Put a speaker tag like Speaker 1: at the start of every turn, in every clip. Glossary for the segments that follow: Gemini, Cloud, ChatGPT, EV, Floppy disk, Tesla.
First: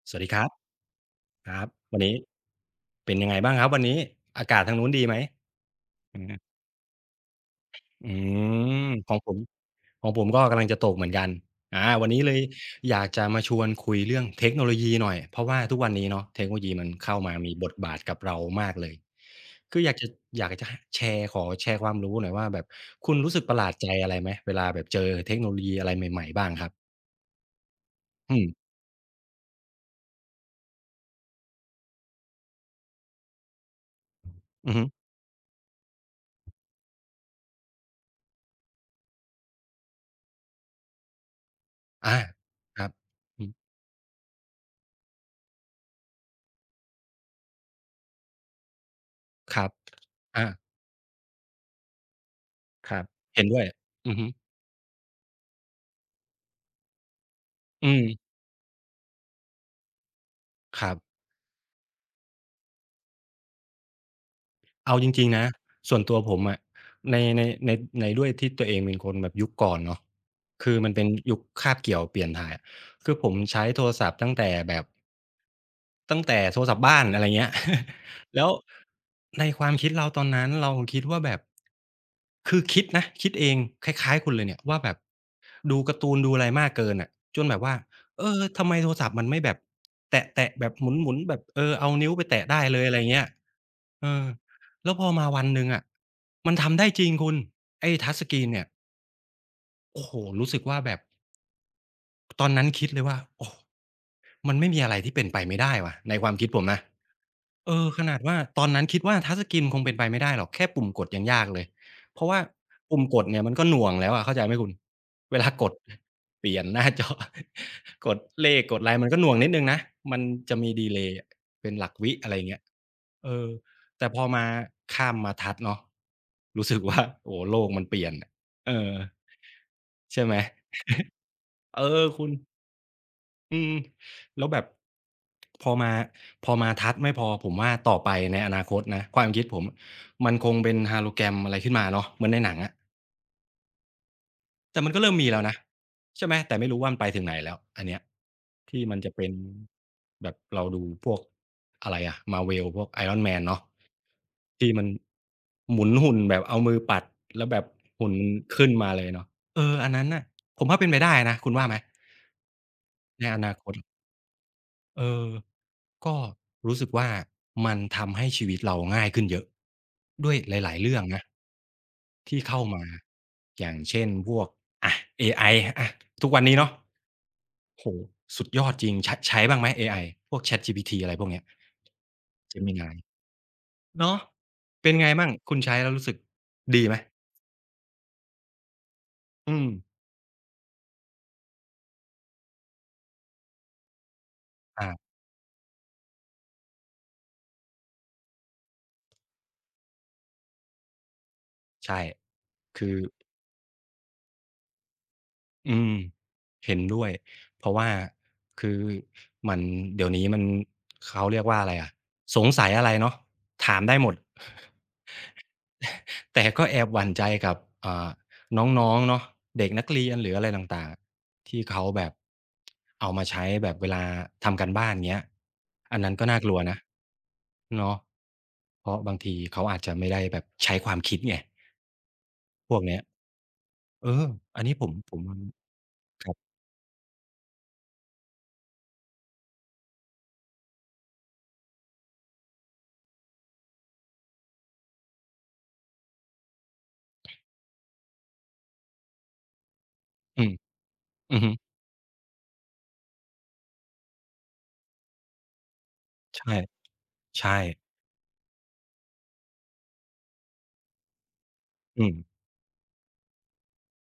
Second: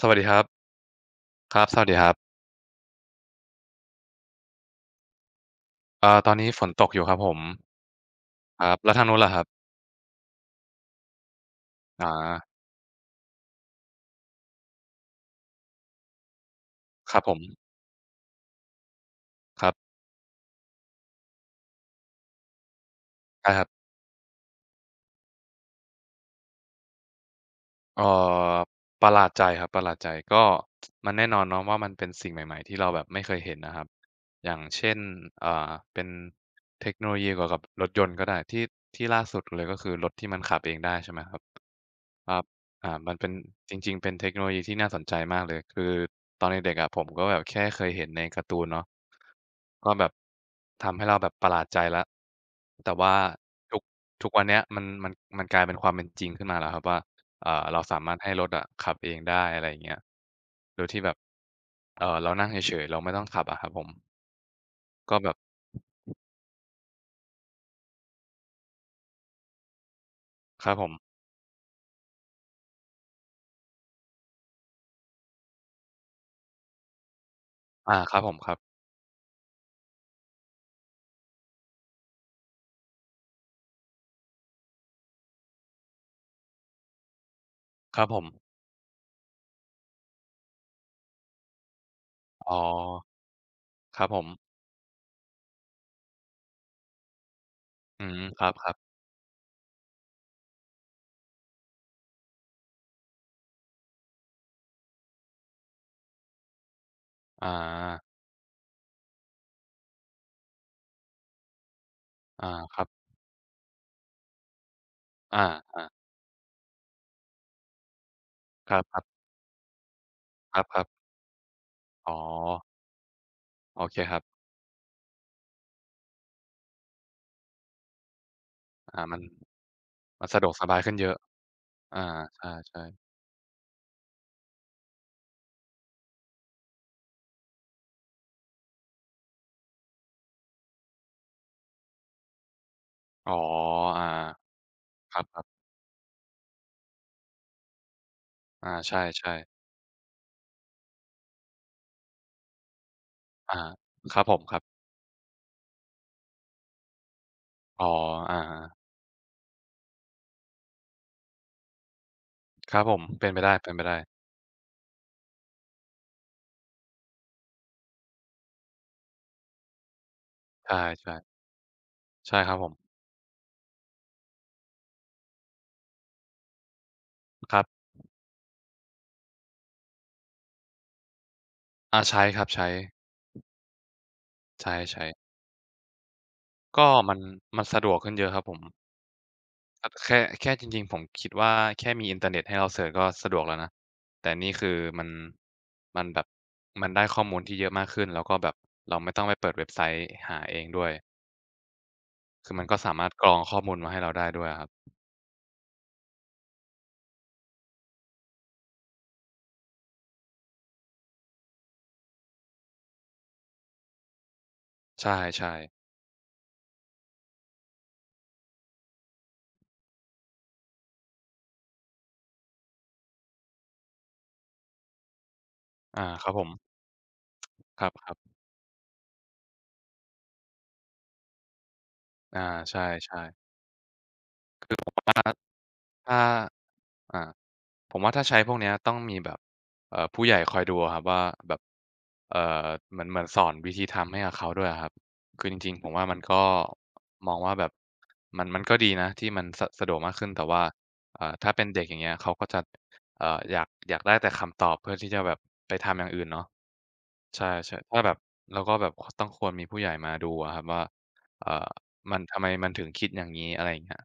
Speaker 1: ส
Speaker 2: ส
Speaker 1: วัส
Speaker 2: วัส
Speaker 1: ดี
Speaker 2: ดี
Speaker 1: ค
Speaker 2: ค
Speaker 1: รับ
Speaker 2: รับค
Speaker 1: ครั
Speaker 2: รั
Speaker 1: บ
Speaker 2: บ
Speaker 1: สวัสดี
Speaker 2: วัน
Speaker 1: ครั
Speaker 2: นี้
Speaker 1: บ
Speaker 2: เป็นยังไงบ้างครับวันนี้อากาศทางนู้นดีไหมอื
Speaker 1: ตอ
Speaker 2: อ
Speaker 1: นนี้ฝนตกอยู่ครับผม
Speaker 2: อื
Speaker 1: ครับ
Speaker 2: ม
Speaker 1: แล้วทาง
Speaker 2: ข
Speaker 1: นู้
Speaker 2: อง
Speaker 1: น
Speaker 2: ผ
Speaker 1: ล่ะค
Speaker 2: ม
Speaker 1: รับ
Speaker 2: ก็กำลังจะตกเหมือนกันอาวัน
Speaker 1: อา
Speaker 2: นี้เลยอยากจะมาชวนคุยเรื่องเทคโนโลยีหน่อยเพราะว่าทุกวันนี้เนาะเทคโนโลยีมัน
Speaker 1: ค
Speaker 2: เข้า
Speaker 1: รับผ
Speaker 2: มา
Speaker 1: ม
Speaker 2: มีบทบาทกับเรามากเลย
Speaker 1: ครับ
Speaker 2: คืออยากจะหแชร์ขอแชร์ความรู้หน่อยว่าแบบคุณรู้สึก
Speaker 1: ใช่
Speaker 2: ประ
Speaker 1: ค
Speaker 2: ห
Speaker 1: รับ
Speaker 2: ลาดใจอะไรไหมเวลาแบบเจอเทคโนโลยีอะไรใหม่ๆบ้างครับ
Speaker 1: เอ่
Speaker 2: อืม
Speaker 1: อประหลาดใจครับประหลาดใจก็มันแน่นอนเนาะว่ามันเป็นสิ่งใหม่ๆที่เราแบบไม่เคยเห็นนะครับอย่าง
Speaker 2: อือฮึ
Speaker 1: เช่นอ่าเป็นเทคโนโลยีเกี่ยวกับรถยนต์ก็ได้ที่ที่ล่าสุดเลยก็คือรถที่มันขับเองได้ใช่ไหมครับ
Speaker 2: อา
Speaker 1: ครับ
Speaker 2: ครับ
Speaker 1: มันเป็น
Speaker 2: อืม
Speaker 1: จริงๆเป็นเทคโนโลยีที่น่าสนใจมากเลยคือตอนเด็กๆอะผมก็แบบแค่เคยเห็นในการ์ตูนเนาะ
Speaker 2: ครับ
Speaker 1: ก็แบบ
Speaker 2: อา
Speaker 1: ทำให้เราแบบประหลาดใจแล้ว
Speaker 2: ค
Speaker 1: แต่
Speaker 2: รับ
Speaker 1: ว่า
Speaker 2: เห็นด้วย
Speaker 1: ทุก
Speaker 2: อือฮึ
Speaker 1: ทุกวันเนี้ยมันมันกลายเป็นความเป็นจริงขึ้นมาแล้วครับว่า เรา
Speaker 2: อื
Speaker 1: สา
Speaker 2: ม
Speaker 1: มารถให้รถอะขับเองได้อะไรอย่างเงี้ยโด
Speaker 2: ค
Speaker 1: ย
Speaker 2: รับ
Speaker 1: ที่แบบเรานั่งเฉยๆเราไม่ต้องขับอะครับผม
Speaker 2: เอาจ
Speaker 1: ก็
Speaker 2: ริ
Speaker 1: แบ
Speaker 2: ง
Speaker 1: บ
Speaker 2: ๆนะ ส่วนตัวผมอะในในด้วยที่ตัวเองเป็นคนแบบยุคก่อนเนาะ
Speaker 1: ครั
Speaker 2: คื
Speaker 1: บ
Speaker 2: อ
Speaker 1: ผ
Speaker 2: มั
Speaker 1: ม
Speaker 2: นเป็นยุคคาบเกี่ยวเปลี่ยนถ่าย คือผมใช้โทรศัพท์ตั้งแต่แบบ ตั้งแต่โทรศัพท์บ้านอะไรเงี้ย
Speaker 1: อาครับผ ม
Speaker 2: แล้
Speaker 1: ค
Speaker 2: ว
Speaker 1: รับ
Speaker 2: ในความคิดเราตอนนั้นเราคิดว่าแบบคือคิดนะคิดเองคล้ายๆคุณเลยเนี่ยว่าแบบดูการ์ตูนดูอะไรมากเกินอ่ะจนแบบว่า
Speaker 1: ครับผ
Speaker 2: เอ
Speaker 1: ม
Speaker 2: อทำไมโทรศัพท์มันไม่แบบแตะๆแบบหมุนๆแบบเออเอานิ้วไปแตะ
Speaker 1: อ๋อ
Speaker 2: ได้เลยอะไรเงี้ย
Speaker 1: ครั
Speaker 2: เอ
Speaker 1: บผ
Speaker 2: อ
Speaker 1: ม
Speaker 2: แล้วพอมาวันหนึ่งอะมันทำได้จริงคุณไอ้
Speaker 1: อื
Speaker 2: ทัช
Speaker 1: ม
Speaker 2: สก
Speaker 1: ค
Speaker 2: รี
Speaker 1: ร
Speaker 2: นเนี่ย
Speaker 1: ับๆ
Speaker 2: โอ้โหรู้สึกว่าแบบตอนนั้นคิดเลยว่าโอ้มันไม่มีอะไรที่เป็นไปไม่ได้ว่ะในความคิดผมนะ
Speaker 1: อา
Speaker 2: เออขนาดว่าตอนนั้นคิดว่าทัชสกรีนคงเป็นไปไม่ได้หรอกแค่ปุ่มกดยังยากเลยเพราะว่า
Speaker 1: อาครับ
Speaker 2: ปุ่มกดเนี่ยมันก็หน่วงแล้วอะเข้าใจไหมคุณ
Speaker 1: อ
Speaker 2: เวลากด
Speaker 1: า
Speaker 2: เปลี่ยนหน้าจอ กดเลข
Speaker 1: ๆค
Speaker 2: ก
Speaker 1: รั
Speaker 2: ดอะไรมัน
Speaker 1: บ
Speaker 2: ก็หน่วงนิดหนึ่งนะมัน
Speaker 1: ๆค
Speaker 2: จะมี
Speaker 1: รับ
Speaker 2: ดีเล
Speaker 1: ๆ
Speaker 2: ย์อะเป็นหลักวิ
Speaker 1: อ๋อ
Speaker 2: อะไรอย่างเงี้ยเออ
Speaker 1: โอเค
Speaker 2: แต่
Speaker 1: ค
Speaker 2: พ
Speaker 1: รับ
Speaker 2: อมาข้ามมาทัชเนาะรู้สึกว่าโอ้โฮโลกมันเปลี่ยนอะเออ
Speaker 1: อามัน
Speaker 2: ใช่
Speaker 1: มัน
Speaker 2: ไหม
Speaker 1: สะดวกสบายขึ้นเยอะ
Speaker 2: เอ
Speaker 1: อา
Speaker 2: อคุณ
Speaker 1: ใช่ๆ
Speaker 2: อืมแล้วแบบพอมาทัดไม่พอผมว่าต่อไปในอนาคตนะความคิดผมมันคงเป็น hologram อะไรขึ้นมาเนาะเหมือนในหนังอะ
Speaker 1: อ๋ออา
Speaker 2: แต่มันก็เริ่
Speaker 1: ค
Speaker 2: มมีแล้
Speaker 1: รั
Speaker 2: ว
Speaker 1: บ
Speaker 2: นะ
Speaker 1: ๆ
Speaker 2: ใช่ไหมแต่ไม่รู้ว่ามันไปถึงไหนแล้วอันเนี้ย
Speaker 1: อา
Speaker 2: ที่
Speaker 1: ใช
Speaker 2: มันจะเป็น
Speaker 1: ่ๆ
Speaker 2: แบบเราดูพวกอะไรอะ Marvel พวก Iron Man
Speaker 1: อา
Speaker 2: เนาะ
Speaker 1: ครับผมครับ
Speaker 2: ที่มันหมุนหุ่นแบบเอามือปัดแล้วแบบ
Speaker 1: อ๋อ
Speaker 2: หุ่นมั
Speaker 1: อา
Speaker 2: นขึ้น
Speaker 1: ๆ
Speaker 2: มาเลยเนาะเอออันนั้นน่ะผมว่าเป็นไปได้นะคุณว่าไหม
Speaker 1: ครับผม
Speaker 2: ใน
Speaker 1: เป็นไป
Speaker 2: อ
Speaker 1: ไ
Speaker 2: นาคต
Speaker 1: ด้ๆ
Speaker 2: เออ ก็รู้สึกว่ามันทำให้ชีวิตเราง่ายขึ้นเยอะด้วยหลายๆเรื่อง
Speaker 1: ใช่
Speaker 2: นะ
Speaker 1: ๆใช่
Speaker 2: ที่
Speaker 1: ครับ
Speaker 2: เข้า
Speaker 1: ผม
Speaker 2: มาอย่างเช่นพวกอะเอไออะทุกวันนี้เนาะ
Speaker 1: ครั
Speaker 2: โอ้
Speaker 1: บ
Speaker 2: โฮสุดยอดจริงใช้บ้างไหมเอไอพวก ChatGPT อะไรพวกเนี้ย
Speaker 1: อาใช้ครับใช้
Speaker 2: Gemini เนาะ
Speaker 1: ใ
Speaker 2: เป็น
Speaker 1: ช้
Speaker 2: ไง
Speaker 1: ๆ
Speaker 2: มั่งคุณใช้แล้วรู้สึกดี
Speaker 1: ก็
Speaker 2: ไหม
Speaker 1: มันมันสะดวกขึ้นเยอะครับผม
Speaker 2: อืม
Speaker 1: ครับแค่แค่จริงๆผมคิดว่าแค่มีอินเทอร์เน็ตให้เราเสิร์ชก็สะดวกแล้วนะแต่นี่คือมั
Speaker 2: อา
Speaker 1: นมันแบบมันได้ข้อมูลที่เยอะมากขึ้นแล้วก็แบบเราไม่ต้องไปเปิดเว็บไซต์หาเองด้วย
Speaker 2: ใช่
Speaker 1: คือมันก็
Speaker 2: คื
Speaker 1: สา
Speaker 2: อ
Speaker 1: มารถกรองข้อมูลมาให้เราได้ด้วยอะครับ
Speaker 2: อืม เห็นด้วยเพราะว่าคือมันเดี๋ยวนี้มันเขาเรียกว่าอะไรอะสงสัยอะไรเนาะถามได้หมด
Speaker 1: ใช่ๆ
Speaker 2: แต่ก็แอบหวั่นใจกับอ่าน้องๆเนาะเด็กนักเรียนหรืออะไรต่างๆที่เขาแบบเอามาใช้แบบเวลาทำการบ้านเงี้ยอัน
Speaker 1: อา
Speaker 2: นั้น
Speaker 1: ค
Speaker 2: ก็
Speaker 1: รับ
Speaker 2: น่า
Speaker 1: ผ
Speaker 2: ก
Speaker 1: ม
Speaker 2: ลัวนะ
Speaker 1: ค
Speaker 2: เนาะ
Speaker 1: รับ
Speaker 2: เพราะบางทีเขาอาจจะไม่ได้แบบใช้ความคิดไง
Speaker 1: ๆอา
Speaker 2: พวกเนี้ย
Speaker 1: ใช่ๆ
Speaker 2: เอออันนี้ผม
Speaker 1: ถ้า
Speaker 2: ครับ
Speaker 1: อา ผมว่าถ้าใช้พวกเนี้ยต้องมีแบบผู้ใหญ่คอยดูอะครับว่าแบบเอ่อเหมือนสอนวิธีทำให้กับเขาด้วยอะครับคือจริงๆผมว่ามันก็มองว่าแบบมันก็ดีนะที่มันสะสะดวกมากขึ้น
Speaker 2: อื
Speaker 1: แต่
Speaker 2: ม
Speaker 1: ว่า
Speaker 2: อือฮึ
Speaker 1: ถ้าเป็นเด็กอย่างเงี้ยเขาก็จะเอ่ออยากได้แต่คำตอบเพื่อที่จะแบบไปทำอย่างอื่นเนาะ
Speaker 2: ใช่
Speaker 1: ใช่
Speaker 2: ใช่
Speaker 1: ๆถ้าแบบแล้วก็แบบคต้องควรมีผู้ใหญ่มาดูอะครับว่าเอ่อ
Speaker 2: อืม
Speaker 1: มันทำไมมันถึงคิดอย่างงี้อะไรอย่างเงี้ย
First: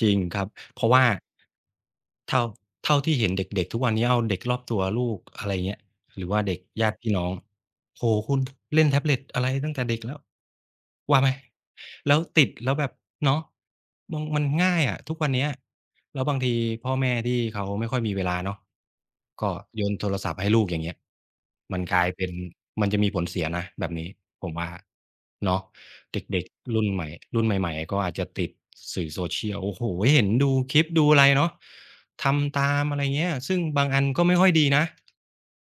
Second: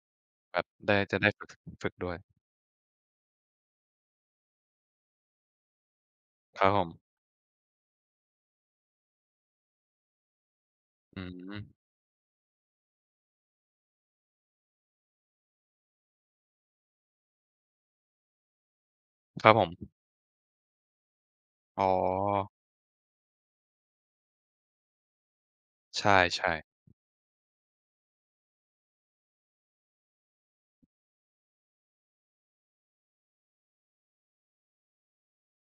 Speaker 2: จริงครับ
Speaker 1: แบบ
Speaker 2: เพราะ
Speaker 1: ได้
Speaker 2: ว่า
Speaker 1: จะได้ฝึกฝึกด้วย
Speaker 2: เท่าที่เห็นเด็กๆทุกวันนี้เอาเด็กรอบตัวลูกอะไรเงี้ยหรือว่าเด็
Speaker 1: ค
Speaker 2: ก
Speaker 1: รับผ
Speaker 2: ญาติพี่
Speaker 1: ม
Speaker 2: น้องโอ้โฮคุณเล่นแท็บเล็ตอะไรตั้งแต่เด็กแล้ว
Speaker 1: อื
Speaker 2: ว่าไหม
Speaker 1: ม
Speaker 2: แล้วติดแล้วแบบเนาะมองมันง่ายอะทุกวันเนี้ย แล้วบางทีพ่อแม่ที่เขาไม่ค่อยมีเวลาเนาะ
Speaker 1: ครั
Speaker 2: ก็
Speaker 1: บผม
Speaker 2: โยนโทรศัพท์ให้ลูกอย่างเงี้ยมั
Speaker 1: อ๋อ
Speaker 2: นกลายเป็นมันจะมีผลเสียนะแบบนี้ผมว่าเนาะ
Speaker 1: ใช
Speaker 2: เด็ก
Speaker 1: ่
Speaker 2: ๆ
Speaker 1: ๆ
Speaker 2: รุ่นใหม่รุ่นใหม่ๆก็อาจจะติดสื่อ Social โอ้โฮเห็นดูคลิปดูอะไรเนาะทำตามอะไรเงี้ยซึ่งบางอันก็ไม่ค่อยดีนะ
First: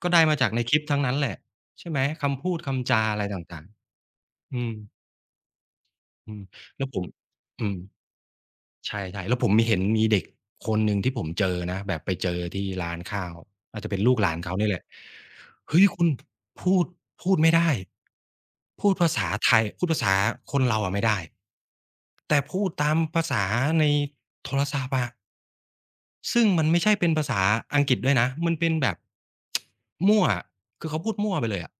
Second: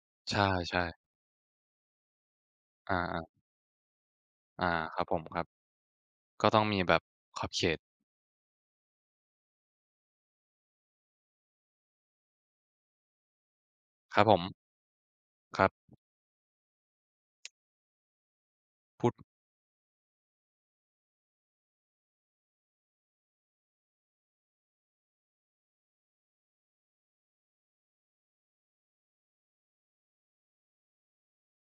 Speaker 2: ก็ได้มา
Speaker 1: ใช่
Speaker 2: จากในคลิ
Speaker 1: ใช่
Speaker 2: ปทั้งนั้นแหละใช่ไหมคำพูด
Speaker 1: ๆ
Speaker 2: คำ
Speaker 1: อ
Speaker 2: จาอะไร
Speaker 1: า
Speaker 2: ต่างๆ
Speaker 1: ๆ
Speaker 2: อื
Speaker 1: อา
Speaker 2: ม
Speaker 1: ครับผมครับก็ต้อง
Speaker 2: ๆ
Speaker 1: มี
Speaker 2: แล้ว
Speaker 1: แบ
Speaker 2: ผ
Speaker 1: บ
Speaker 2: ม
Speaker 1: ขอบเข
Speaker 2: อืม
Speaker 1: ต
Speaker 2: ใช่ๆแล้วผมมีเห็นมีเด็กคนหนึ่งที่ผมเจอนะแบบไปเจอที่ร้านข้าวอาจจะเป็นลู
Speaker 1: ค
Speaker 2: ก
Speaker 1: รับ
Speaker 2: ห
Speaker 1: ผ
Speaker 2: ลาน
Speaker 1: ม
Speaker 2: เขาเนี่ยแหละ
Speaker 1: ครั
Speaker 2: เฮ้ย
Speaker 1: บ
Speaker 2: คุณพูดไม่ได้พูด
Speaker 1: พู
Speaker 2: ภา
Speaker 1: ด
Speaker 2: ษาไทยพูดภาษาคนเราอะไม่ได้แต่พูดตามภาษาในโทรศัพท์อะซึ่งมันไม่ใช่เป็นภาษาอังกฤษด้วยนะมันเป็นแบบมั่วอะคือเขาพูดมั่วไปเลยอะ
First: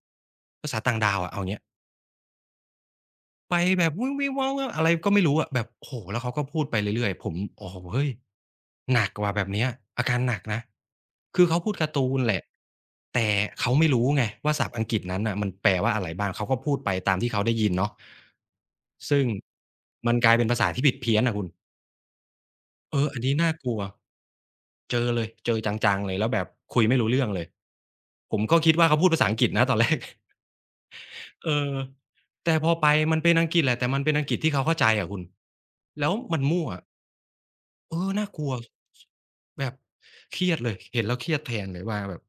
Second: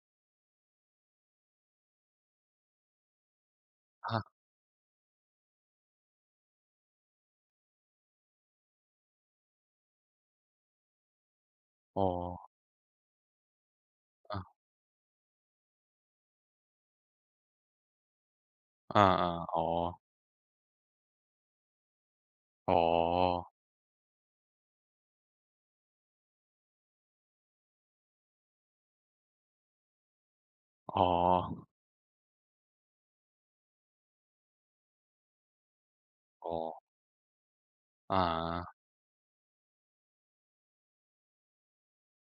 Speaker 2: ภาษาต่างดาวอะเอางเี้ย ไปแบบวง
Speaker 1: ฮะ
Speaker 2: วิ่งว้าวว้าวอะไรก็ไม่รู้อะแบบโอ้โฮแล้วเขาก็พูดไปเรื่อยๆผมโอ้โฮเฮ้ยหนักว่ะแบบเนี้ยอาการหนักนะคือเขาพูดการ์
Speaker 1: อ๋อ
Speaker 2: ตูนแหละแต่เขาไม่รู้ไง
Speaker 1: อา
Speaker 2: ว่าศัพท์อังกฤษนั้นน่ะมันแปลว่าอะไรบ้างเขาก็พูดไปตามที่เขาได้ยินเนาะ
Speaker 1: อา
Speaker 2: ซึ่ง
Speaker 1: ๆอ๋อ
Speaker 2: มันกลายเป็นภาษาที่ผิดเพี้ยนอะคุณ
Speaker 1: อ๋อ
Speaker 2: เอออันนี้น่ากลัวเจอเลยเจอจังๆเลยแล้วแบบคุยไม่รู้เรื่องเลยผมก็คิดว่าเขาพูดภาษาอังกฤษนะตอนแรก
Speaker 1: อ๋อ
Speaker 2: เออแต่พอไปมันเป็นอังกฤษแหละแต่มันเป็นอังกฤษที่เขาเข้าใจอะคุณแล้วมัน
Speaker 1: อ๋อ
Speaker 2: มั่วเออ
Speaker 1: อา
Speaker 2: น่ากลัวแบบเครียดเลยเห็นแล้วเครียดแทนเลยว่าแบบ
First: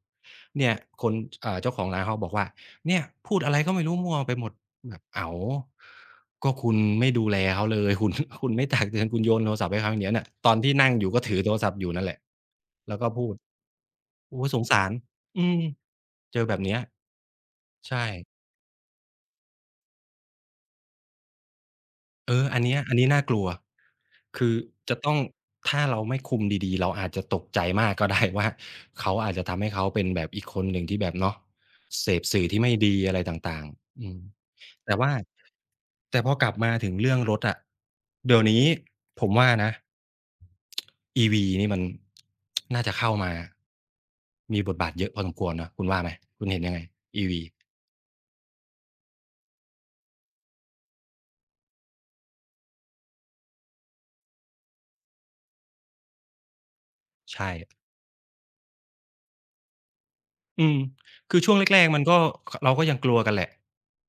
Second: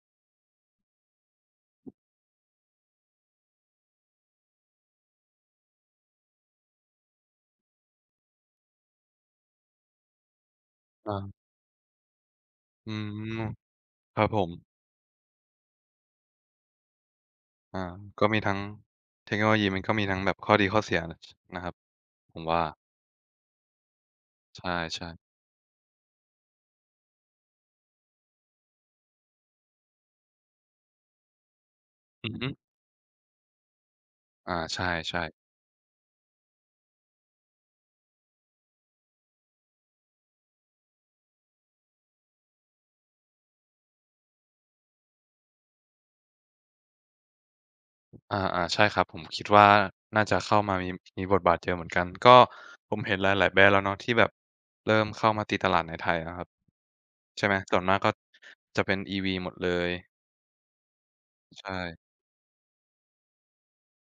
Speaker 2: เนี่ยคนอ่าเจ้าของร้านเขาบอกว่าเนี่ยพูดอะไรก็ไม่รู้มั่วไปหมดแบบอ้าวก็คุณไม่ดูแลเขาเลยคุณ คุณไม่ตักเตือนคุณโยนโทรศัพท์ให้เขาอย่างเงี้ยน่ะตอนที่นั่งอยู่
Speaker 1: อา
Speaker 2: ก็ถือโทรศัพท์อยู่นั่นแหละ
Speaker 1: อื
Speaker 2: แล้วก็พูด
Speaker 1: มครับผ
Speaker 2: โอ้โฮ
Speaker 1: ม
Speaker 2: สงสารอืมเจอแบบเนี้ย
Speaker 1: อา
Speaker 2: ใช่
Speaker 1: ก็มีทั้งเทคโนโลยีมันก็มีทั้งแบบข้อดีข้อเสียชนะครับ
Speaker 2: เอ
Speaker 1: ผม
Speaker 2: ออั
Speaker 1: ว่า
Speaker 2: นเนี้ยอันนี้น่ากลัว คือ
Speaker 1: ใ
Speaker 2: จะ
Speaker 1: ช่
Speaker 2: ต้อง
Speaker 1: ๆ
Speaker 2: ถ้าเราไม่คุมดีๆ เราอาจจะตกใจมากก็ได้ ว่า เขาอาจจะทำให้เขาเป็นแบบอีกคนหนึ่งที่แบบเนาะเสพ
Speaker 1: อือ
Speaker 2: สื่
Speaker 1: ฮึ
Speaker 2: อที่ไม่ดีอะไรต่างๆอืม
Speaker 1: อาใช
Speaker 2: แต่ว่า
Speaker 1: ่ๆ
Speaker 2: แต่พอกลับมาถึงเรื่องรถอะเดี๋ยวนี้ผมว่านะ EV นี่มันน่าจะเข้ามามีบทบาทเยอะพอสมควรเนาะคุณว่าไหม คุณเห็นยังไง EV
Speaker 1: อาๆใช่ครับผมคิดว่าน่าจะเข้ามามีมีบทบาทเยอะเหมือนกันก็ผมเห็นหลายๆแบรนด์แล้วเนาะที่แบบเริ่มเข้ามาตีตลาดในไทยนะครับใช่
Speaker 2: ใช่
Speaker 1: ไหมส่วนมากก็จะเป็น EV หมดเลย
Speaker 2: อืมคือช่วง
Speaker 1: ใช
Speaker 2: แรกๆมัน
Speaker 1: ่
Speaker 2: ก็ขเราก็ยังกลัวกันแหละ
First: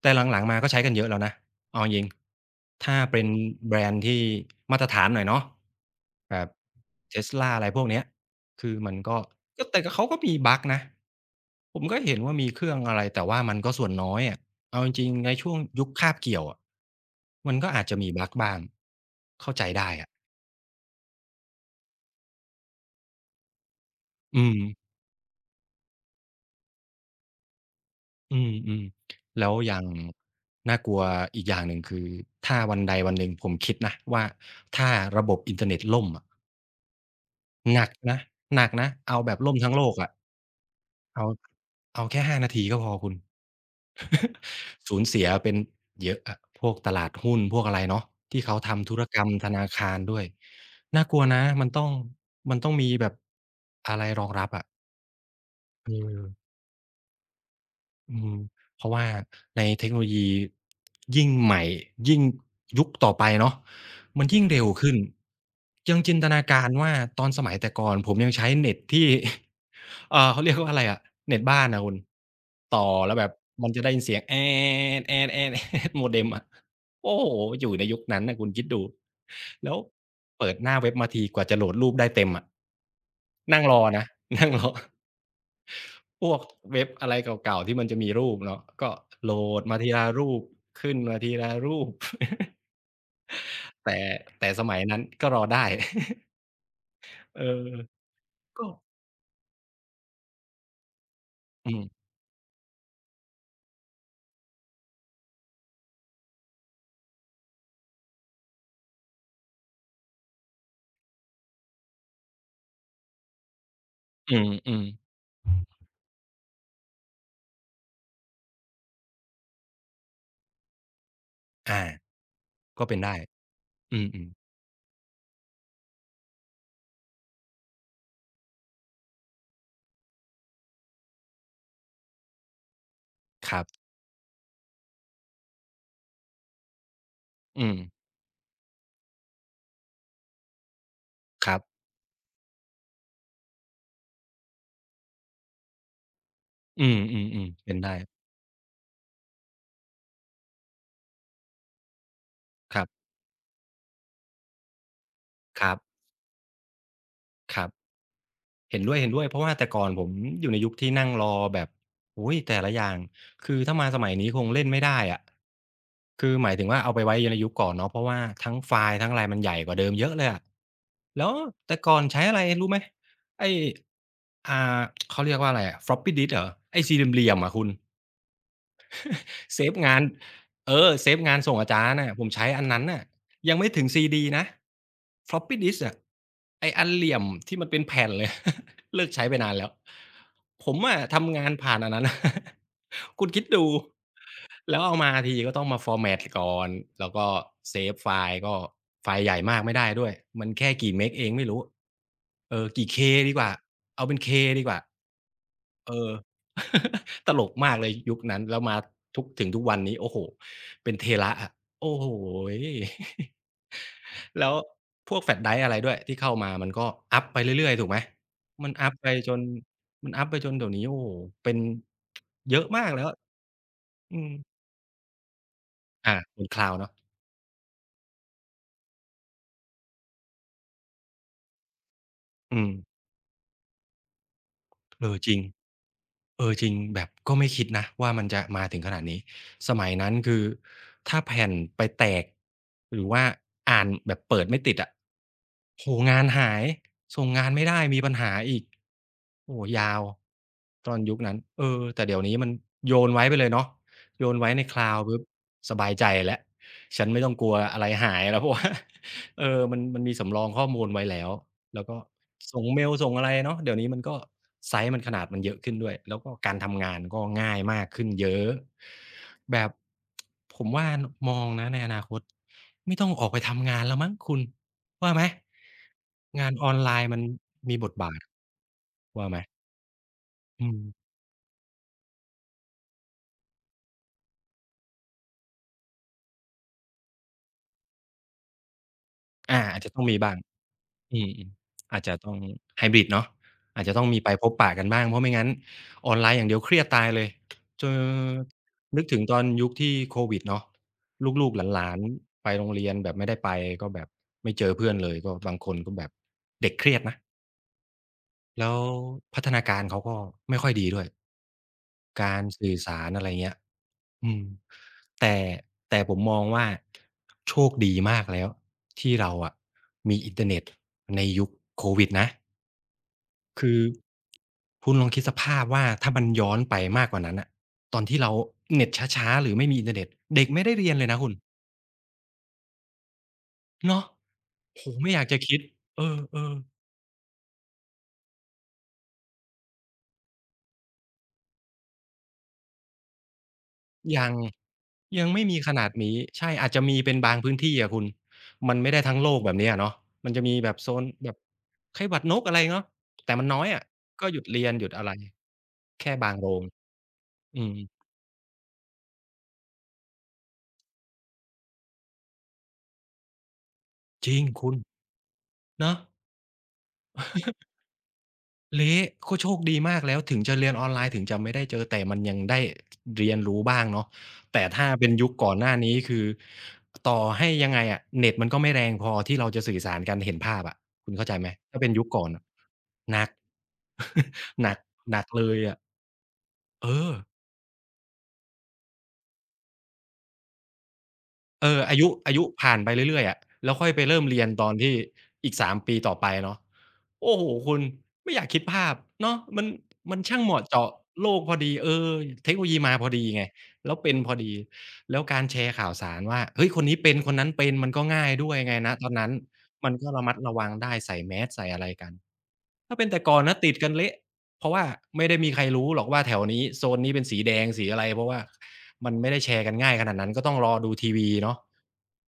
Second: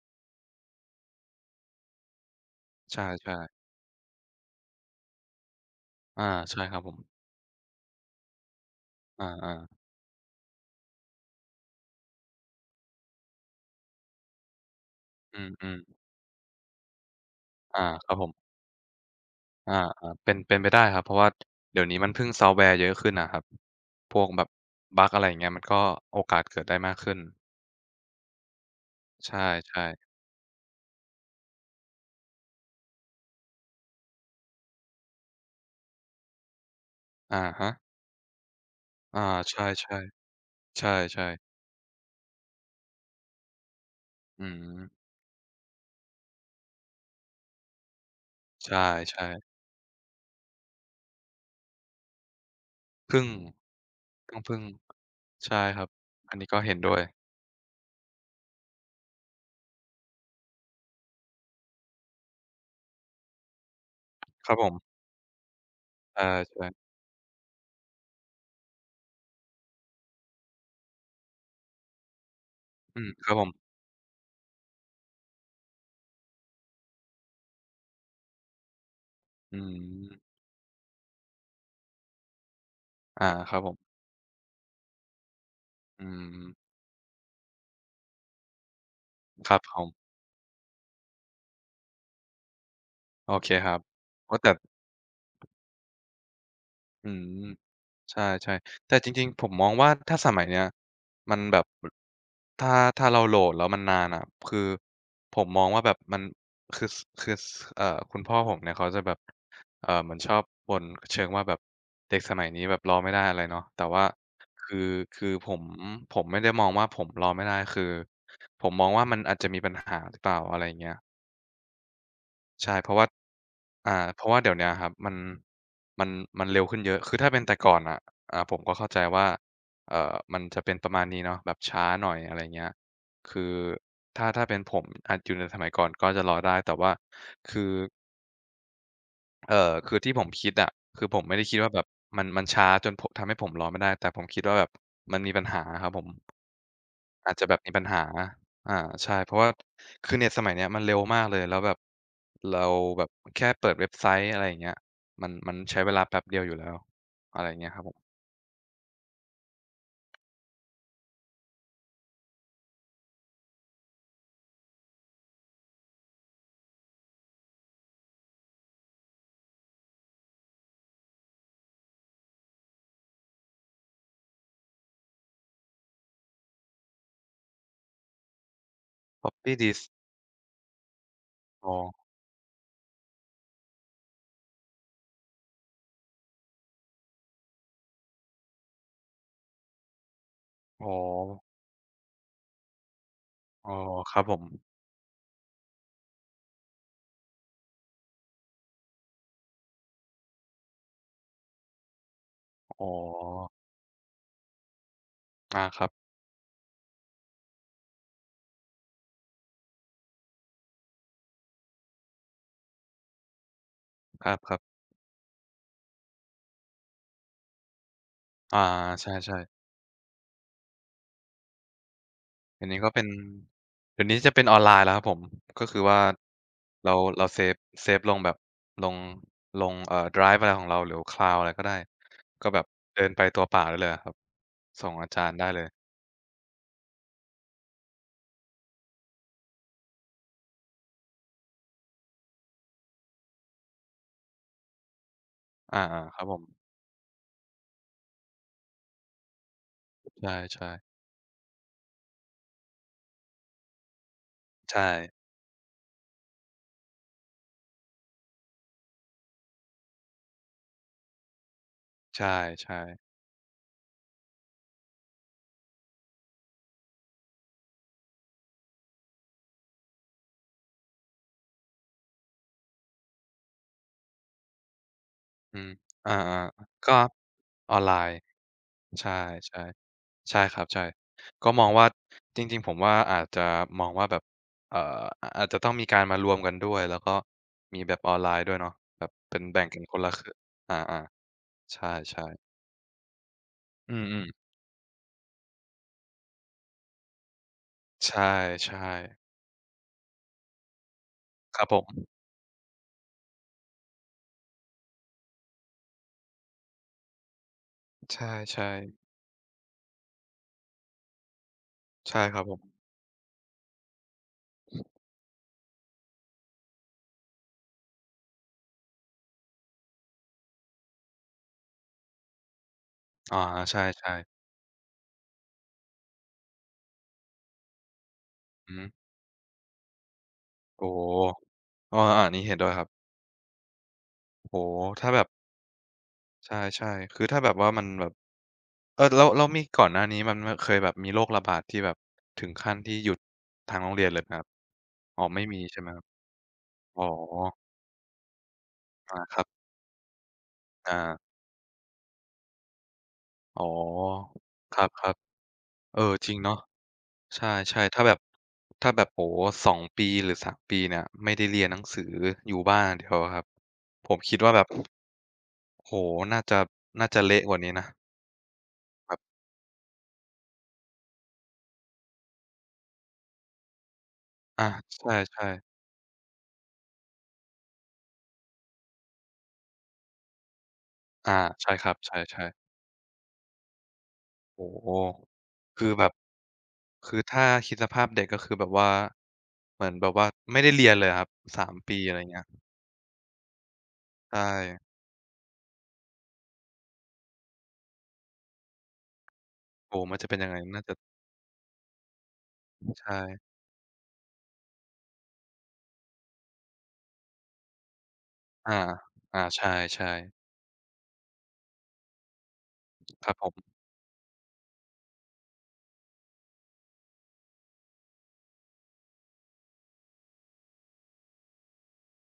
Speaker 2: แต่หลังๆมาก็ใช้กันเยอะแล้วนะเอาจริงๆถ้า
Speaker 1: ใช
Speaker 2: เป็น
Speaker 1: ่ๆ
Speaker 2: แบรนด์ที่มาตรฐานหน่อยเนาะ
Speaker 1: อา
Speaker 2: แบบ
Speaker 1: ใช่ครับผม
Speaker 2: Tesla อะไรพวกเนี้ยคือมันก็
Speaker 1: อาๆ
Speaker 2: แต่เขาก็มีบักนะ ผมก็เห็นว่ามีเครื่องอะไรแต่ว่ามันก็ส่วนน้อยอะเอาจริงๆใน
Speaker 1: อื
Speaker 2: ช่วงยุค
Speaker 1: ม
Speaker 2: คาบเกี่ยวอะมันก็
Speaker 1: ๆ
Speaker 2: อา
Speaker 1: อา
Speaker 2: จจะ
Speaker 1: ค
Speaker 2: มี
Speaker 1: รับผ
Speaker 2: บัก
Speaker 1: ม
Speaker 2: บ้าง เข้าใจ
Speaker 1: อา
Speaker 2: ได้อะ
Speaker 1: ๆเป็นเป็นไปได้ครับเพราะว่าเดี๋ยวนี้มันพึ่งซอฟต์แวร์เยอะขึ้นอะครับพวก
Speaker 2: อื
Speaker 1: แบบ
Speaker 2: ม
Speaker 1: บั๊กอะไรอย่างเงี้ยมันก็โอกาสเกิดได้มากขึ้น
Speaker 2: อืมอืม
Speaker 1: ใช
Speaker 2: แล้วอย่า
Speaker 1: ่
Speaker 2: ง
Speaker 1: ๆ
Speaker 2: น่ากลัวอีกอย่างหนึ่งคือถ้าวันใดวันหนึ่งผมคิดนะว่าถ้าระบบอินเทอร์เน็ตล่มอะ
Speaker 1: อะฮะ
Speaker 2: หนักนะหนักนะเอา
Speaker 1: อา
Speaker 2: แบบล่ม
Speaker 1: ใช่
Speaker 2: ทั้งโลกอะ
Speaker 1: ๆใช
Speaker 2: เอา
Speaker 1: ่ๆ
Speaker 2: เอาแค่5นาทีก็พอคุณ
Speaker 1: อืม
Speaker 2: สูญเสียเป็นเยอะอะพวกตลาดหุ้นพวกอะไรเนาะที่เขา
Speaker 1: ใช
Speaker 2: ทำธุรกร
Speaker 1: ่
Speaker 2: รมธ
Speaker 1: ๆ
Speaker 2: นาคารด้วยน่ากลัวนะมันต้องมีแบบ
Speaker 1: พึ่ง
Speaker 2: อะไรรอง
Speaker 1: ต้อง
Speaker 2: รับ
Speaker 1: พึ่ง
Speaker 2: อะ
Speaker 1: ใช่ครับ
Speaker 2: เออ
Speaker 1: อันนี้ก็เห็นด้วย
Speaker 2: อืมเพราะว่าในเทคโนโลยียิ่งใหม่ยิ่งยุคต่อไปเนาะมันยิ่ง
Speaker 1: ครับ
Speaker 2: เร็
Speaker 1: ผ
Speaker 2: วขึ้
Speaker 1: ม
Speaker 2: นยังจิน
Speaker 1: ใช
Speaker 2: ตนากา
Speaker 1: ่
Speaker 2: รว่า
Speaker 1: ๆ
Speaker 2: ตอนสมัยแต่ก่อนผมยังใช้เน็ตที่ เขาเรียกว่าอะไรอะเน็ตบ้านอะคุณต่อ
Speaker 1: อืม
Speaker 2: แล้วแบ
Speaker 1: ครั
Speaker 2: บ
Speaker 1: บผม
Speaker 2: มันจะได้ยินเสียงโมเด็มอะโอ้โฮอยู่ในยุคนั้นน่ะคุณคิดดู
Speaker 1: อื
Speaker 2: แล้ว
Speaker 1: ม
Speaker 2: เปิดหน้าเว็บมาทีกว่าจะโหลดรูปได้เต็มอะ
Speaker 1: อาครั
Speaker 2: นั่
Speaker 1: บ
Speaker 2: ง
Speaker 1: ผ
Speaker 2: รอ
Speaker 1: ม
Speaker 2: นะ นั่งรอ
Speaker 1: อื
Speaker 2: พวก
Speaker 1: ม
Speaker 2: เว็บอะไรเก่าๆที่มันจะมีรูปเนาะก็โหล
Speaker 1: ครับ
Speaker 2: ด
Speaker 1: ผ
Speaker 2: มาที
Speaker 1: ม
Speaker 2: ละรูปขึ้นมาทีละรูป
Speaker 1: โอเคครับ
Speaker 2: แต่
Speaker 1: โอ้
Speaker 2: แต่
Speaker 1: แต่
Speaker 2: สมัยนั้นก็รอได้
Speaker 1: อืม
Speaker 2: เออ
Speaker 1: ใช่
Speaker 2: ก็
Speaker 1: ๆแต่จริงๆผมมองว่าถ้าสมัยเนี้ยมันแบบ
Speaker 2: อืม
Speaker 1: ถ้าถ้าเราโหลดแล้วมันนานอะคือผมมองว่าแบบมันคือสคือสเอ่อคุณพ่อผมเนี่ยเขาจะแบบเหมือนชอบบ่นเชิงว่าแบบเด็กสมัยนี้แบบรอไม่ได้อะไรเนาะแต่ว่า
Speaker 2: อ
Speaker 1: คื
Speaker 2: ื
Speaker 1: อ
Speaker 2: มๆ
Speaker 1: คือผมไม่ได้มองว่าผมรอไม่ได้คือผมมองว่ามันอาจจะมีปัญหาหรือเปล่าอะไรอย่างเงี้ย
Speaker 2: อา
Speaker 1: ใช่
Speaker 2: ก็
Speaker 1: เพ
Speaker 2: เป็
Speaker 1: ราะ
Speaker 2: น
Speaker 1: ว่า
Speaker 2: ได้อื
Speaker 1: เพ
Speaker 2: ม
Speaker 1: ราะว่าเดี๋ยวเนี้ยครับมันมันมันเร็วขึ้นเยอะคือถ้าเป็นแต่ก่อนอะผมก็เข้าใจว่าเอ่อมันจะเป็นประมาณนี้เนาะแบบช้าหน่อยอะไรเงี้ยคื
Speaker 2: ๆค
Speaker 1: อ
Speaker 2: รับ
Speaker 1: ถ้าถ้าเป็นผมอาจอยู่ในสมัยก่อนก็จะรอได้แต่ว่าคื
Speaker 2: อื
Speaker 1: อ
Speaker 2: ม
Speaker 1: คือที่ผมคิดอะคือผมไม่ได้
Speaker 2: ค
Speaker 1: คิ
Speaker 2: รั
Speaker 1: ดว่าแบบ
Speaker 2: บ
Speaker 1: มันมันช้าจนผทำให้ผมรอไม่ได้แต่ผมคิดว่าแบบมันมีปัญหาอะครับผม
Speaker 2: อื
Speaker 1: อาจจะ
Speaker 2: ม
Speaker 1: แบ
Speaker 2: ๆ
Speaker 1: บ
Speaker 2: ๆ
Speaker 1: มี
Speaker 2: เป็น
Speaker 1: ปัญ
Speaker 2: ได้
Speaker 1: หา อ่าใช่ เพราะว่า คือเน็ตสมัยเนี้ยมันเร็วมากเลยแล้วแบบ เรา
Speaker 2: ครั
Speaker 1: แบ
Speaker 2: บ
Speaker 1: บแค่เปิดเว็บไซต์อะไรอย่างเงี้ยมันมัน
Speaker 2: ครับ
Speaker 1: ใช้เวลาแป๊บเดียวอยู่แล้ว อะไรอย่า
Speaker 2: ค
Speaker 1: ง
Speaker 2: รั
Speaker 1: เงี้ยครับ
Speaker 2: บ
Speaker 1: ผม
Speaker 2: เห็นด้วยๆเพราะว่าแต่ก่อนผมอยู่ในยุคที่นั่งรอแบบโอ้โฮแต่ละอย่างคือถ้ามาสมัยนี้คงเล่นไม่ได้อะ คือหมายถึงว่าเอาไปไว้ในยุคก่อนเนาะเพราะว่าทั้งไฟล์ทั้งอะไรมันใหญ่กว่าเดิมเยอะเลยอะแล้วแต่ก่อนใช้อะไรรู้ไหมไอ้อ่าเขาเรียกว่าอะไรอะ Floppy disk เหรอไอ้สี่เหลี่ยมๆอะคุณ
Speaker 1: Floppy
Speaker 2: เซฟ
Speaker 1: disk
Speaker 2: งานเออเซฟงานส่งอา
Speaker 1: อ๋อ
Speaker 2: จารย์น่ะผมใช้อันนั้นน่ะยังไม่ถึงซีดีนะ Floppy disk อะไอ้อันเหลี่ยมที่มันเป็นแผ่นเลย เลิกใช้ไปนานแล้วผม
Speaker 1: อ๋อ
Speaker 2: อะทำงานผ่านอันนั้น คุณคิดดู
Speaker 1: อ๋อครับผม
Speaker 2: แล้วเอามาทีก็ต้องมา format ก่อนแล้วก็เซฟไฟล์ก็ไฟล์ใหญ่มากไม่ได้ด้วยมันแค่กี่เมกเองไม่รู้เออ
Speaker 1: อ๋อ
Speaker 2: กี่เคดีกว่าเอาเป็นเคดีกว่า
Speaker 1: อาครับ
Speaker 2: เออ ตลกมากเลยยุคนั้นแล้วมาถึงทุกวันนี้โอ้โหเป็นเทระอะโอ้โห แล้
Speaker 1: ค
Speaker 2: ว
Speaker 1: รับ
Speaker 2: พวกแฟลชไดรฟ์อะไรด้วยที่เข้ามามันก็อัพไปเรื่อยๆถูกไหม
Speaker 1: ๆอา
Speaker 2: มันอัพไปจ
Speaker 1: ใช่
Speaker 2: น
Speaker 1: ๆ
Speaker 2: มันอัพไปจนเดี๋ยวนี้โอ้โหเป็นเย
Speaker 1: เดี๋
Speaker 2: อะ
Speaker 1: ยวนี้
Speaker 2: มา
Speaker 1: ก็
Speaker 2: ก
Speaker 1: เป็
Speaker 2: แล้
Speaker 1: น
Speaker 2: ว
Speaker 1: เดี๋ยว
Speaker 2: อื
Speaker 1: นี้จะเป็นอ
Speaker 2: ม
Speaker 1: อนไลน์แล้วครับผม ก็คือว่า
Speaker 2: อาบนคลาวเนาะ
Speaker 1: เราเราเซฟเซฟลงแบบลงลงไดรฟ์อะไรของเราหรือ Cloud อะไรก็ได้ ก็แบ
Speaker 2: อื
Speaker 1: บ
Speaker 2: ม
Speaker 1: เดินไปตัวเปล่าได้เลยอะครับ ส่ง
Speaker 2: เอ
Speaker 1: อา
Speaker 2: อ
Speaker 1: จาร
Speaker 2: จริ
Speaker 1: ย์
Speaker 2: ง
Speaker 1: ได้เลย
Speaker 2: แบบก็ไม่คิดนะว่ามันจะมาถึงขนาดนี้สมัยนั้นคือถ้าแผ่นไปแตกหรือว่าอ่านแบบเปิดไม่ติดอะ
Speaker 1: อา
Speaker 2: โอ้โฮ
Speaker 1: ๆค
Speaker 2: งา
Speaker 1: รับ
Speaker 2: น
Speaker 1: ผม
Speaker 2: หายส่งงานไม่ได้มีปัญหาอีกโอ้โฮยาว
Speaker 1: ใช่
Speaker 2: ตอนยุคนั้นเออแต่เดี๋ยวนี้มันโยนไว้ไปเลยเนาะโยนไว้ใน
Speaker 1: ๆใช่
Speaker 2: Cloud ปุ๊บสบายใจแล้วฉันไม่ต้องกลัวอะไรหายแล้วเพราะว่า เออมันมีสำรองข้อมูลไว้แล้ว แล้วก็
Speaker 1: ใช
Speaker 2: ส่ง
Speaker 1: ่
Speaker 2: เมลส่ง
Speaker 1: ๆ
Speaker 2: อะไรเนาะเดี๋ยวนี้มันก็ไซซ์มันขนาดมันเยอะขึ้นด้วยแล้วก็การทำงานก็ง่ายมากขึ้นเยอะแบบผมว่านมองนะในอนาคตไม่ต้องออกไปทำงานแล้วมั้งคุณว่าไหม
Speaker 1: อืมอา
Speaker 2: งานออน
Speaker 1: ๆ
Speaker 2: ไล
Speaker 1: ก็
Speaker 2: น์มัน
Speaker 1: อ
Speaker 2: มี
Speaker 1: อน
Speaker 2: บ
Speaker 1: ไล
Speaker 2: ทบา
Speaker 1: น์
Speaker 2: ท
Speaker 1: ใช่
Speaker 2: ว่าไหม
Speaker 1: ๆ ใช่ครั
Speaker 2: อื
Speaker 1: บ
Speaker 2: ม
Speaker 1: ใช่ก็มองว่าจริงๆผมว่าอาจจะมองว่าแบบเอ่ออาอาจจะต้องมีการมารวมกันด้วยแล้วก็มีแบบออนไลน์ด้วยเนาะแบบเป็น
Speaker 2: อา
Speaker 1: แบ่งกั
Speaker 2: อาจ
Speaker 1: น
Speaker 2: จะ
Speaker 1: ค
Speaker 2: ต้
Speaker 1: น
Speaker 2: อง
Speaker 1: ละ
Speaker 2: มี
Speaker 1: ครึ่
Speaker 2: บ้าง
Speaker 1: งอา
Speaker 2: อืม
Speaker 1: ๆใช
Speaker 2: ๆอาจจะ
Speaker 1: ่
Speaker 2: ต้อง
Speaker 1: ๆ
Speaker 2: ไฮบริดเนาะอาจ
Speaker 1: อื
Speaker 2: จะต้องมีไปพ
Speaker 1: ม
Speaker 2: บปะกันบ้างเพราะไม่งั้นออนไลน์อย่างเดียวเครียดตายเลยเจอ
Speaker 1: ๆใช่
Speaker 2: นึก
Speaker 1: ๆ
Speaker 2: ถึงตอนยุคที่โควิดเนาะลูก
Speaker 1: ครับ
Speaker 2: ๆ
Speaker 1: ผ
Speaker 2: ห
Speaker 1: ม
Speaker 2: ลานๆไปโรงเรียนแบบไม่ได้ไปก็แบบไม่เจอเพื่อนเลยก็บางคนก็แบบเด็กเครียดนะ
Speaker 1: ใ
Speaker 2: แล้
Speaker 1: ช่
Speaker 2: วพัฒนาการเขาก็ไม่ค่อยดีด้วย
Speaker 1: ๆใช่ค
Speaker 2: กา
Speaker 1: รั
Speaker 2: ร
Speaker 1: บผม
Speaker 2: สื่อสารอะไรเงี้ยอืมแต่แต่ผมมองว่าโชคดีมากแล้วที่เราอะมีอินเทอร์เน็ตในยุคโควิดนะ
Speaker 1: อา
Speaker 2: คื
Speaker 1: ใช
Speaker 2: อ
Speaker 1: ่ๆ
Speaker 2: คุณลองคิดสภาพว่าถ้ามันย้อนไปมากกว่านั้นน่ะตอนที่เรา
Speaker 1: อือฮึ
Speaker 2: เน็ตช้าๆหรือไม่มีอินเทอร์เน็ตเด็กไม่ได้
Speaker 1: โอ้
Speaker 2: เรียนเลย
Speaker 1: โฮ
Speaker 2: นะคุณ
Speaker 1: เอออันนี้เห็นด้วยครับ
Speaker 2: เนาะ
Speaker 1: โอ้โฮ
Speaker 2: โอ้โฮ
Speaker 1: ถ้า
Speaker 2: ไม่อ
Speaker 1: แบ
Speaker 2: ยาก
Speaker 1: บ
Speaker 2: จะคิดเออ
Speaker 1: ใช่ๆคือถ้าแบบว่ามันแบบ เออแล้วมีก่อนหน้านี้มันมนเคยแบบมีโรคระบาดที่แบบถึงขั้นที่หยุดทางโรงเรียน
Speaker 2: ๆ
Speaker 1: เลย
Speaker 2: ยั
Speaker 1: ไหม
Speaker 2: ง
Speaker 1: ครับอ๋อ
Speaker 2: ยัง
Speaker 1: ไม่
Speaker 2: ไม่มี
Speaker 1: มี
Speaker 2: ข
Speaker 1: ใช่
Speaker 2: นา
Speaker 1: ไหม
Speaker 2: ด
Speaker 1: ครับ
Speaker 2: นี้ใช่อาจจะมี
Speaker 1: อ๋อ
Speaker 2: เป็นบางพื้นที่อะคุณมันไม่ได้ทั้
Speaker 1: อา
Speaker 2: งโล
Speaker 1: ค
Speaker 2: ก
Speaker 1: รับ
Speaker 2: แบบนี้อะเนาะมันจะมีแบบโซ
Speaker 1: อา
Speaker 2: นแบบไข้หวัดนกอะไรเนาะแต่มันน้
Speaker 1: อ๋
Speaker 2: อ
Speaker 1: อ
Speaker 2: ยอะก็หยุดเรียน
Speaker 1: ค
Speaker 2: หยุดอะ
Speaker 1: รั
Speaker 2: ไร
Speaker 1: บๆเอ
Speaker 2: แค่
Speaker 1: อจ
Speaker 2: บา
Speaker 1: ริ
Speaker 2: ง
Speaker 1: ง
Speaker 2: โร
Speaker 1: เนาะ
Speaker 2: ง
Speaker 1: ใช
Speaker 2: อืม
Speaker 1: ่ๆถ้าแบบโอ้โฮสองปีหรือสามปีเนี่ยไม่ได้เรียนหนังสืออยู่บ้านอย่างเดียวอะครับผม
Speaker 2: จ
Speaker 1: คิ
Speaker 2: ริ
Speaker 1: ด
Speaker 2: ง
Speaker 1: ว่าแบบ
Speaker 2: คุณ
Speaker 1: โอ้โฮ
Speaker 2: เนาะ
Speaker 1: น่าจะน่าจะเละกว่านี้นะ
Speaker 2: เละ
Speaker 1: แบบ
Speaker 2: ก็โชคดีมากแล้วถึงจะเรียนออนไลน์ถึงจะไม่ได้เจอแต่มันยังได้เรียนรู้บ้างเนาะแต่
Speaker 1: อา
Speaker 2: ถ้าเป็นยุค
Speaker 1: ใช่
Speaker 2: ก่อนหน้านี้คือต่อให้ยังไงอะเน็ตมันก็ไม่แรงพอที่เราจะสื่อสารกันเห็นภาพอะคุณ
Speaker 1: ๆ
Speaker 2: เข้าใจ
Speaker 1: อา
Speaker 2: ไหม
Speaker 1: ใช่
Speaker 2: ถ้า
Speaker 1: ค
Speaker 2: เป็
Speaker 1: รั
Speaker 2: น
Speaker 1: บ
Speaker 2: ยุค
Speaker 1: ใ
Speaker 2: ก่อน
Speaker 1: ช่
Speaker 2: น่ะ
Speaker 1: ๆ
Speaker 2: หนัก ห
Speaker 1: โอ้
Speaker 2: นัก
Speaker 1: โฮ
Speaker 2: หนักเลยอะ
Speaker 1: คือแบบ
Speaker 2: เออ
Speaker 1: คือถ้าคิดสภาพเด็กก็คือแบบว่าเหมือนแบบว่าไม่ได้เรียนเลยอะครับ3ปี
Speaker 2: อายุ
Speaker 1: อะไร
Speaker 2: อา
Speaker 1: เงี้
Speaker 2: ยุ
Speaker 1: ย
Speaker 2: ผ่านไปเรื่อยๆอะแล้วค่อยไปเริ่มเรีย
Speaker 1: ใช่
Speaker 2: นตอนที่อีก3ปีต่อไปเนาะโอ้โฮคุณไม่อยากคิดภาพเนาะมัน
Speaker 1: โอ้โฮมันจะเป็น
Speaker 2: ช่าง
Speaker 1: ยั
Speaker 2: เห
Speaker 1: งไง
Speaker 2: มาะ
Speaker 1: น่า
Speaker 2: เจาะ
Speaker 1: จะ
Speaker 2: โลกพอดีเออเทคโนโลยีมาพอ
Speaker 1: ใช่
Speaker 2: ดีไงแล้วเป็นพอดีแล้วการแชร์ข่าวสารว่าเฮ้ยคนนี้เป็นคนนั้นเป็นมันก็ง่ายด้วยไง
Speaker 1: อา
Speaker 2: ณตอนนั้น
Speaker 1: อา
Speaker 2: มันก็
Speaker 1: ใช่
Speaker 2: ระมัดระวังได้ใส่แมสใส่อะไรกัน ถ้าเป็นแต่
Speaker 1: ๆครับ
Speaker 2: ก่อน
Speaker 1: ผม
Speaker 2: นะติดกันเละเพราะว่าไม่ได้มีใครรู้หรอกว่าแถวนี้โซนนี้เป็นสีแดงสีอะไรเพราะว่ามันไม่ได้แชร์กันง่ายขนาดนั้นก็ต้องรอดูทีวีเนาะ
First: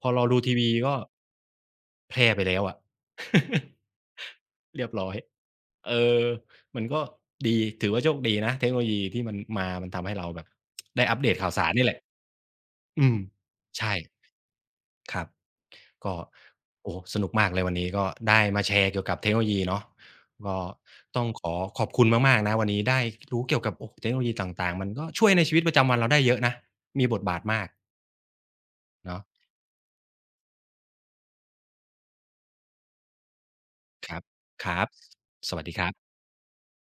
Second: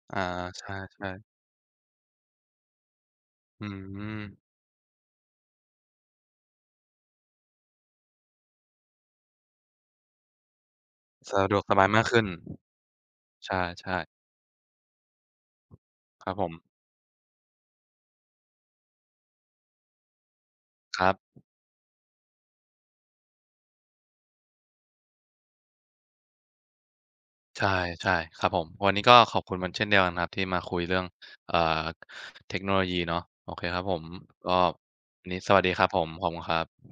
Speaker 2: พอ
Speaker 1: อา
Speaker 2: รอดูที
Speaker 1: ใช
Speaker 2: วีก็
Speaker 1: ่ๆ
Speaker 2: แพร่ไปแล้วอะ
Speaker 1: อืม
Speaker 2: เรียบร้อยเออมันก็ดีถือว่าโชคดีนะเทคโนโลยีที่มันมามันทำให้เราแบบได้อัปเดต
Speaker 1: สะ
Speaker 2: ข่า
Speaker 1: ด
Speaker 2: ว
Speaker 1: วก
Speaker 2: สา
Speaker 1: ส
Speaker 2: รนี่
Speaker 1: บาย
Speaker 2: แหละ
Speaker 1: มากขึ้น
Speaker 2: อืม
Speaker 1: ใช
Speaker 2: ใช่
Speaker 1: ่ๆ
Speaker 2: ครับก็
Speaker 1: ครับผม
Speaker 2: โอ้โฮสนุกมากเลยวันนี้ก็ได้มาแชร์เกี่ยวกับเทคโนโลยีเนาะก็
Speaker 1: ครั
Speaker 2: ต้อง
Speaker 1: บ
Speaker 2: ขอขอบคุณมากๆนะวันนี้ได้รู้เกี่ยวกับโอ้เทคโนโลยีต่างๆมันก็ช่วยในชีวิตประจำวันเราได้เยอะนะมีบทบาทมา
Speaker 1: ใช่
Speaker 2: ก
Speaker 1: ใช่ครับผมวันนี้ก็
Speaker 2: เนาะ
Speaker 1: ขอบคุณเมันเช่นเดียวกันครับที่มาคุยเรื่องเอ่อเทคโนโลยีเนาะโอเคครับผม
Speaker 2: ครับ
Speaker 1: ก็
Speaker 2: ครับ
Speaker 1: วันนี้ส
Speaker 2: ส
Speaker 1: วั
Speaker 2: วั
Speaker 1: ส
Speaker 2: ส
Speaker 1: ดี
Speaker 2: ดี
Speaker 1: ค
Speaker 2: ค
Speaker 1: รับ
Speaker 2: รั
Speaker 1: ผม
Speaker 2: บ
Speaker 1: ขอบคุณครับ